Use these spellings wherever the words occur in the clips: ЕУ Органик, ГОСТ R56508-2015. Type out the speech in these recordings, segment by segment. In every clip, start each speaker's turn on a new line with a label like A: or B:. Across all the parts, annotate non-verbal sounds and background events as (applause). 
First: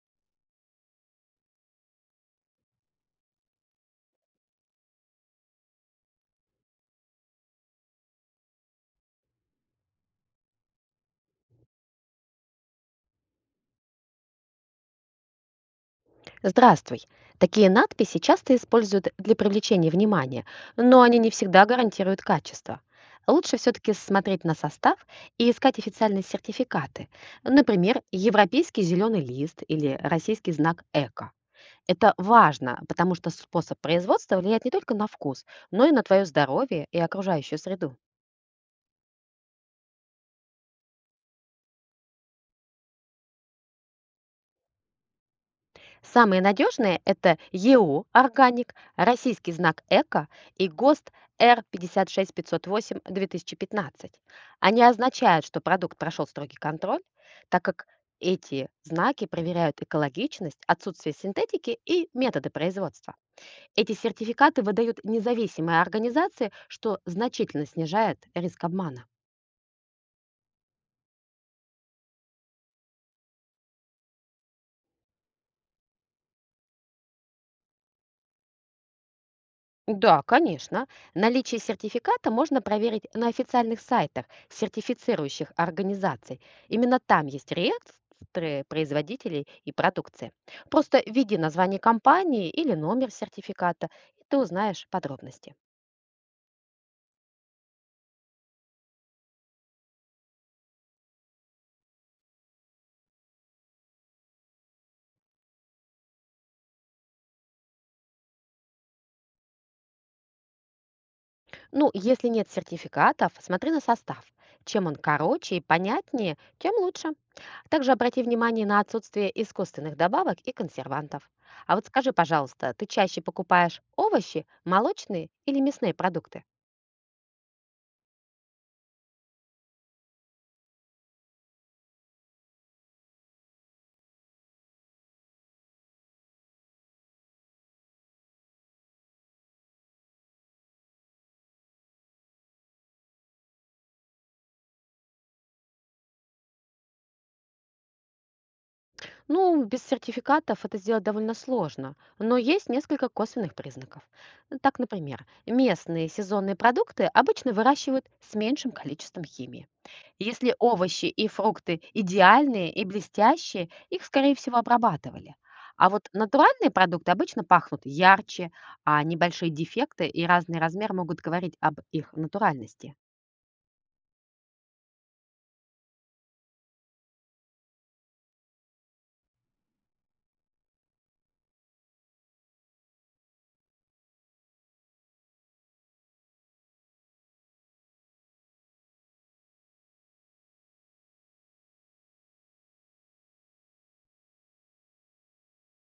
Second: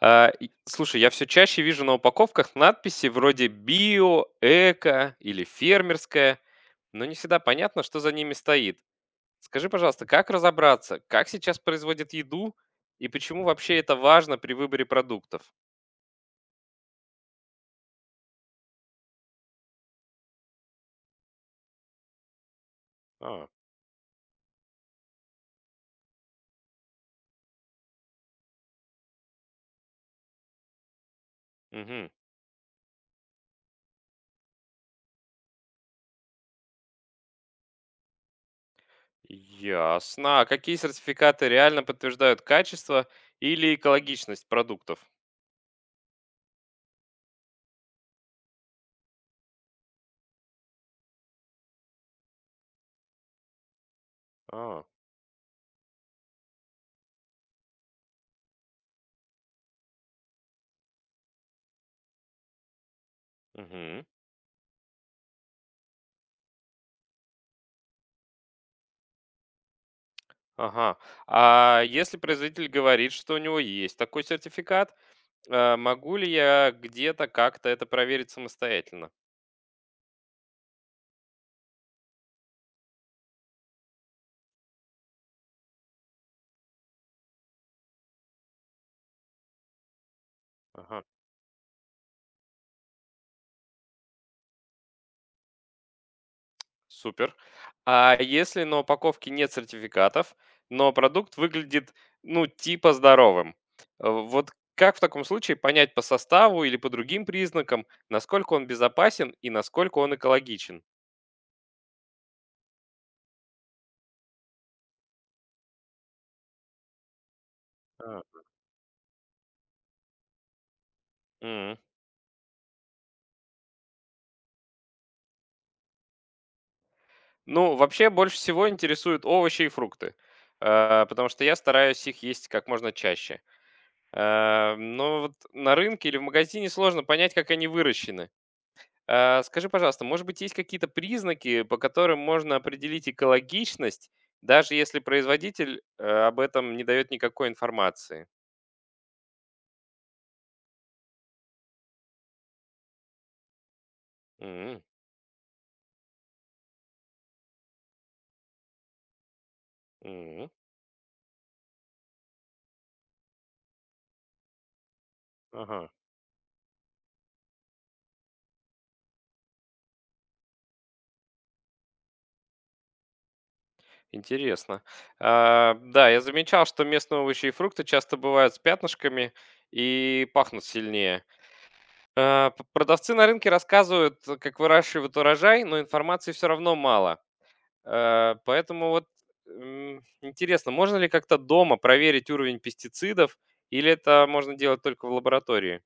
A: И слушай, я все чаще вижу на упаковках надписи вроде «био», «эко» или «фермерское», но не всегда понятно, что за ними стоит. Скажи, пожалуйста, как разобраться, как сейчас производят еду и почему вообще это важно при выборе продуктов?
B: Здравствуй. Такие надписи часто используют для привлечения внимания, но они не всегда гарантируют качество.
A: А,
B: Лучше все-таки смотреть на состав и искать официальные сертификаты. Например, европейский зеленый лист или российский знак эко.
A: мгм.
B: Это важно, потому что способ производства влияет не только на вкус, но и на твое здоровье и окружающую среду.
A: Ясно. А какие сертификаты реально подтверждают качество или экологичность продуктов?
B: Самые надежные – это ЕУ «Органик», российский знак «Эко» и ГОСТ R56508-2015. Они
A: А,
B: означают, что продукт прошел строгий контроль, так как эти знаки проверяют экологичность, отсутствие синтетики и методы производства. Эти
A: мгм.
B: сертификаты выдают независимые организации, что значительно снижает риск обмана.
A: Ага. А если производитель говорит, что у него есть такой сертификат, могу ли я где-то как-то это проверить самостоятельно?
B: Да, конечно. Наличие сертификата можно проверить на официальных сайтах сертифицирующих организаций. Именно там есть реестры производителей и продукции.
A: Ага,
B: Просто введи название компании или номер сертификата, и ты узнаешь подробности.
A: супер. А если на упаковке нет сертификатов, но продукт выглядит, ну, типа здоровым? Вот как в таком случае понять по составу или по другим признакам, насколько он безопасен и насколько он экологичен?
B: Ну, если нет сертификатов, смотри на состав. Чем он короче и понятнее, тем лучше. Также обрати
A: А,
B: внимание на отсутствие искусственных добавок и консервантов.
A: м.
B: А вот скажи, пожалуйста, ты чаще покупаешь овощи, молочные или мясные продукты?
A: Ну, вообще больше всего интересуют овощи и фрукты, потому что я стараюсь их есть как можно чаще. Но вот на рынке или в магазине сложно понять, как они выращены. Скажи, пожалуйста, может быть, есть какие-то признаки, по которым можно определить экологичность, даже если производитель об этом не дает никакой информации?
B: Ну, без сертификатов это сделать довольно сложно, но есть несколько косвенных признаков. Ну, так,
A: М,
B: например, местные сезонные продукты обычно выращивают с меньшим количеством химии.
A: м,
B: Если овощи и фрукты идеальные и блестящие, их, скорее всего, обрабатывали.
A: Ага,
B: А вот натуральные продукты обычно пахнут ярче, а небольшие дефекты и разный размер могут говорить об их натуральности.
A: интересно. Да, я замечал, что местные овощи и фрукты часто бывают с пятнышками и пахнут сильнее. Продавцы на рынке рассказывают, как выращивают урожай, но информации все равно мало. Поэтому вот, интересно, можно ли как-то дома проверить уровень пестицидов или это можно делать только в лаборатории?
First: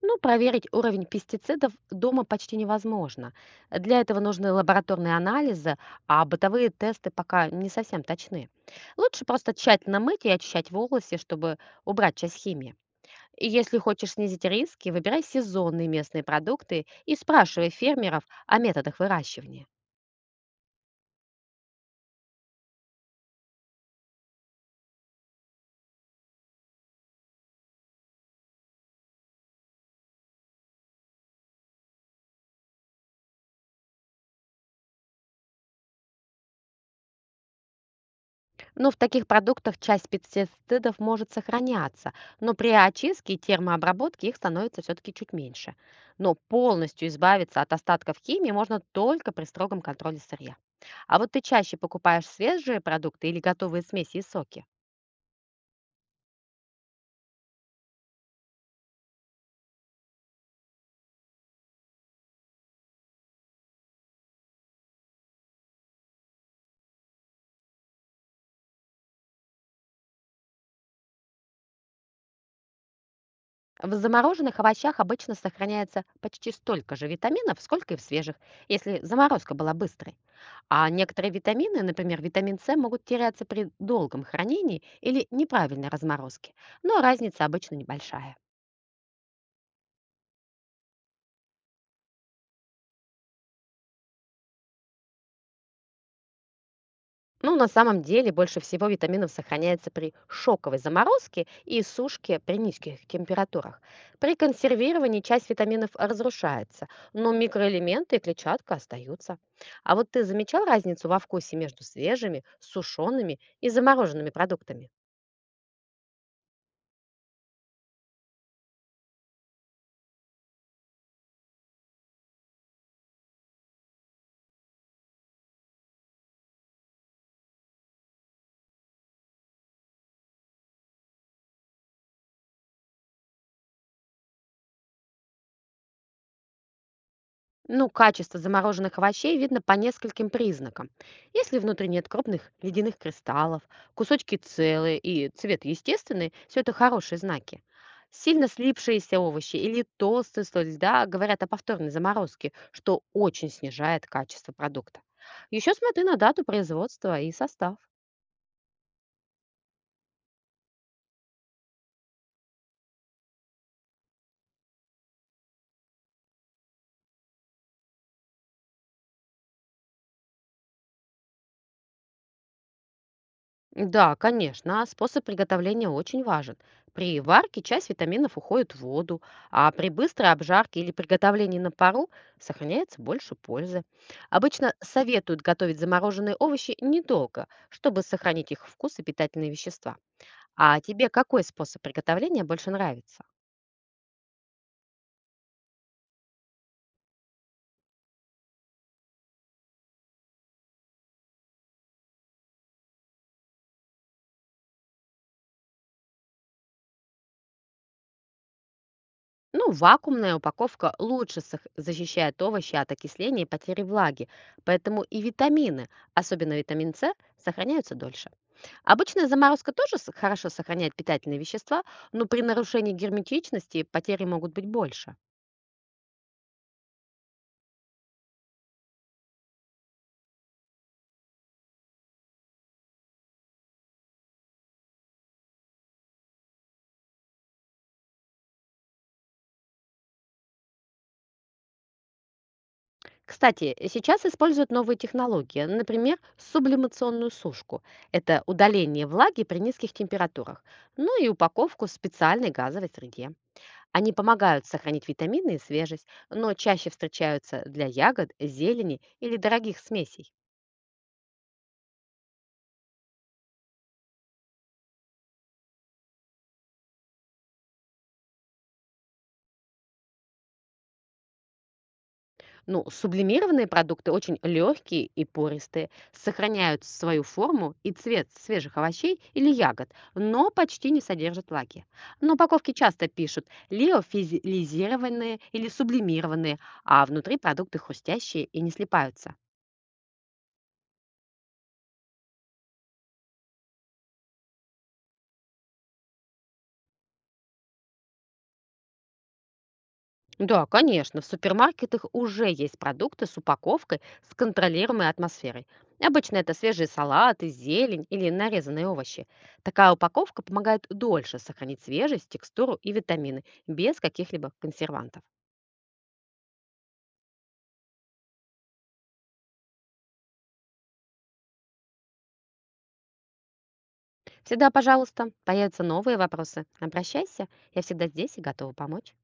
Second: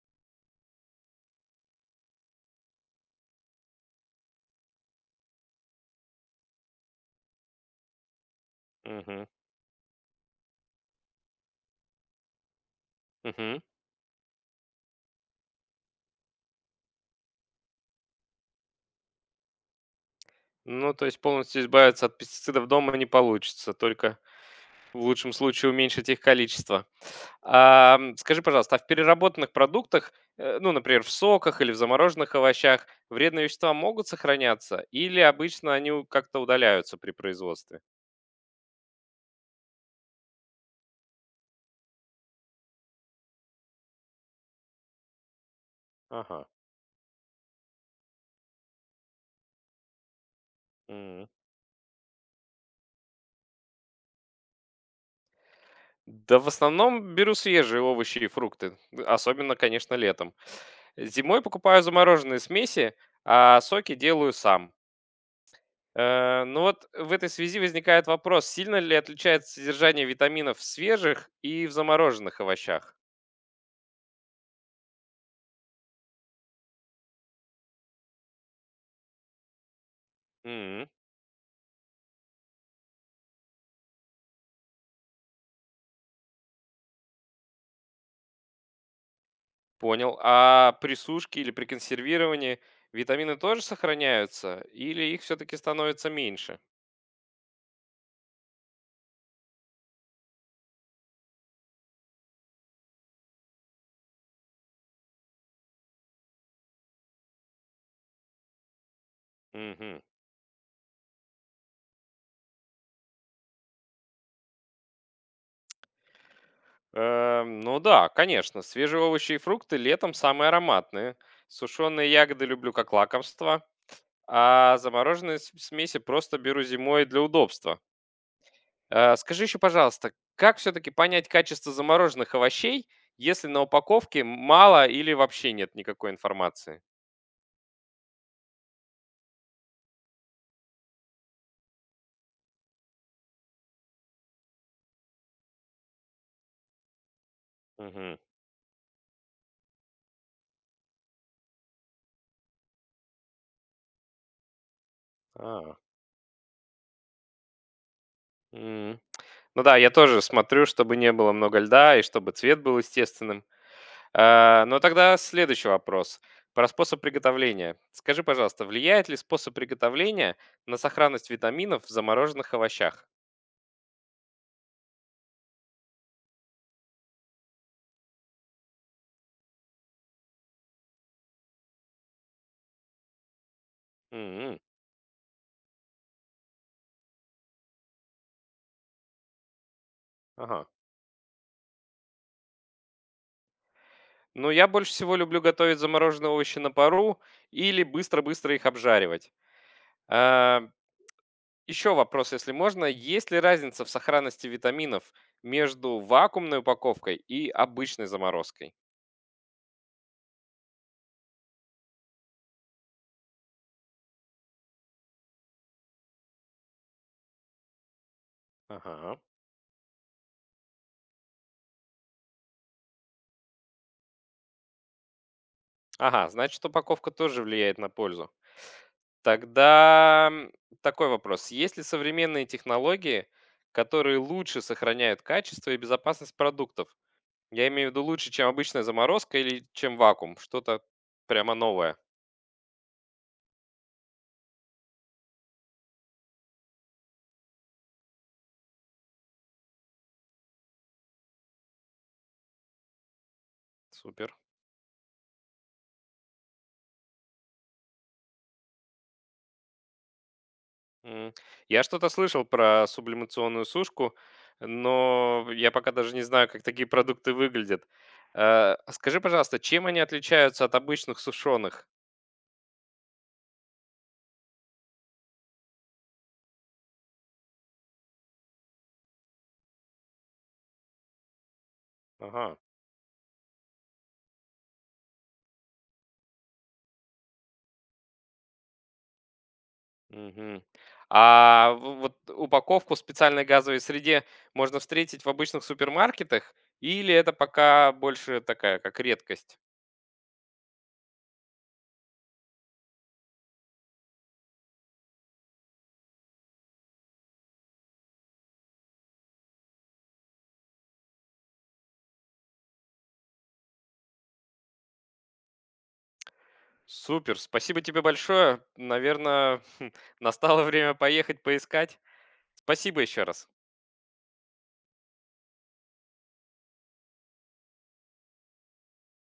B: Ну, проверить уровень пестицидов дома почти невозможно. Для этого нужны лабораторные анализы, а бытовые тесты пока не совсем точны. Лучше
A: Мгм.
B: просто тщательно мыть и очищать волосы, чтобы убрать часть химии. И
A: Мгм.
B: если хочешь снизить риски, выбирай сезонные местные продукты и спрашивай фермеров о методах выращивания.
A: Ну, то есть полностью избавиться от пестицидов дома не получится, только в лучшем случае уменьшить их количество. Скажи, пожалуйста, а в переработанных продуктах, ну, например, в соках или в замороженных овощах, вредные вещества могут сохраняться или обычно они как-то удаляются при производстве?
B: Но в таких продуктах часть пестицидов может сохраняться, но при очистке и термообработке их становится все-таки чуть меньше. Но
A: Ага.
B: полностью избавиться от остатков химии можно только при строгом контроле сырья. А вот ты чаще покупаешь свежие продукты или готовые смеси и соки?
A: Да, в основном беру свежие овощи и фрукты, особенно, конечно, летом. Зимой покупаю замороженные смеси, а соки делаю сам. Но вот в этой связи возникает вопрос, сильно ли отличается содержание витаминов в свежих и в замороженных овощах?
B: В замороженных овощах обычно сохраняется почти столько же витаминов, сколько и в свежих, если заморозка была быстрой.
A: М,
B: А некоторые витамины, например, витамин С, могут теряться при долгом хранении или неправильной разморозке, но разница обычно небольшая.
A: понял. А при сушке или при консервировании витамины тоже сохраняются или их все-таки становится меньше?
B: Ну, на самом деле, больше всего витаминов сохраняется при шоковой заморозке и сушке при низких температурах. При консервировании часть витаминов разрушается, но микроэлементы и клетчатка остаются. А
A: Мгм.
B: вот ты замечал разницу во вкусе между свежими, сушеными и замороженными продуктами?
A: Ну да, конечно, свежие овощи и фрукты летом самые ароматные. Сушеные ягоды люблю как лакомство, а замороженные смеси просто беру зимой для удобства. Скажи еще, пожалуйста, как все-таки понять качество замороженных овощей, если на упаковке мало или вообще нет никакой информации?
B: Ну, качество замороженных овощей видно по нескольким признакам. Если внутри нет крупных ледяных кристаллов, кусочки целые и цвет естественный, все это хорошие знаки.
A: Мгм.
B: Сильно слипшиеся овощи или толстый слой льда говорят о повторной заморозке, что очень снижает качество продукта. Еще
A: А,
B: смотри на дату производства и состав.
A: м. Ну да, я тоже смотрю, чтобы не было много льда и чтобы цвет был естественным. Ну тогда следующий вопрос про способ приготовления. Скажи, пожалуйста, влияет ли способ приготовления на сохранность витаминов в замороженных овощах?
B: Да, конечно, а способ приготовления очень важен. При варке часть витаминов уходит в воду, а при быстрой обжарке или приготовлении на пару сохраняется больше пользы.
A: М,
B: Обычно советуют готовить замороженные овощи недолго, чтобы сохранить их вкус и питательные вещества.
A: ага.
B: А тебе какой способ приготовления больше нравится?
A: Ну, я больше всего люблю готовить замороженные овощи на пару или быстро-быстро их обжаривать. А, еще вопрос, если можно. Есть ли разница в сохранности витаминов между вакуумной упаковкой и обычной заморозкой?
B: Ну, вакуумная упаковка лучше защищает овощи от окисления и потери влаги, поэтому и витамины, особенно витамин С, сохраняются дольше.
A: Ага.
B: Обычная заморозка тоже хорошо сохраняет питательные вещества, но при нарушении герметичности потери могут быть больше.
A: Ага, значит, упаковка тоже влияет на пользу. Тогда, такой вопрос. Есть ли современные технологии, которые лучше сохраняют качество и безопасность продуктов? Я имею в виду лучше, чем обычная заморозка или чем вакуум? Что-то прямо новое.
B: Кстати, сейчас используют новые технологии, например, сублимационную сушку. Это удаление влаги при низких температурах, ну и упаковку в специальной газовой среде. Они
A: Супер.
B: помогают сохранить витамины и свежесть, но чаще встречаются для ягод, зелени или дорогих смесей.
A: М. Я что-то слышал про сублимационную сушку, но я пока даже не знаю, как такие продукты выглядят. Скажи, пожалуйста, чем они отличаются от обычных сушеных?
B: Ну, сублимированные продукты очень легкие и пористые, сохраняют свою форму и цвет свежих овощей или ягод, но почти не содержат лаки. На
A: Ага.
B: упаковке часто пишут лиофизилизированные или сублимированные, а внутри продукты хрустящие и не слипаются.
A: Мгм. А в вот упаковку в специальной газовой среде можно встретить в обычных супермаркетах или это пока больше такая, как редкость?
B: Да, конечно, в супермаркетах уже есть продукты с упаковкой с контролируемой атмосферой. Обычно это свежие салаты, зелень или нарезанные овощи. Такая упаковка помогает дольше сохранить свежесть, текстуру и витамины без каких-либо консервантов.
A: Супер, спасибо тебе большое. Наверное, (laughs) настало время поехать поискать. Спасибо еще раз.
B: Всегда, пожалуйста, появятся новые вопросы. Обращайся, я всегда здесь и готова помочь.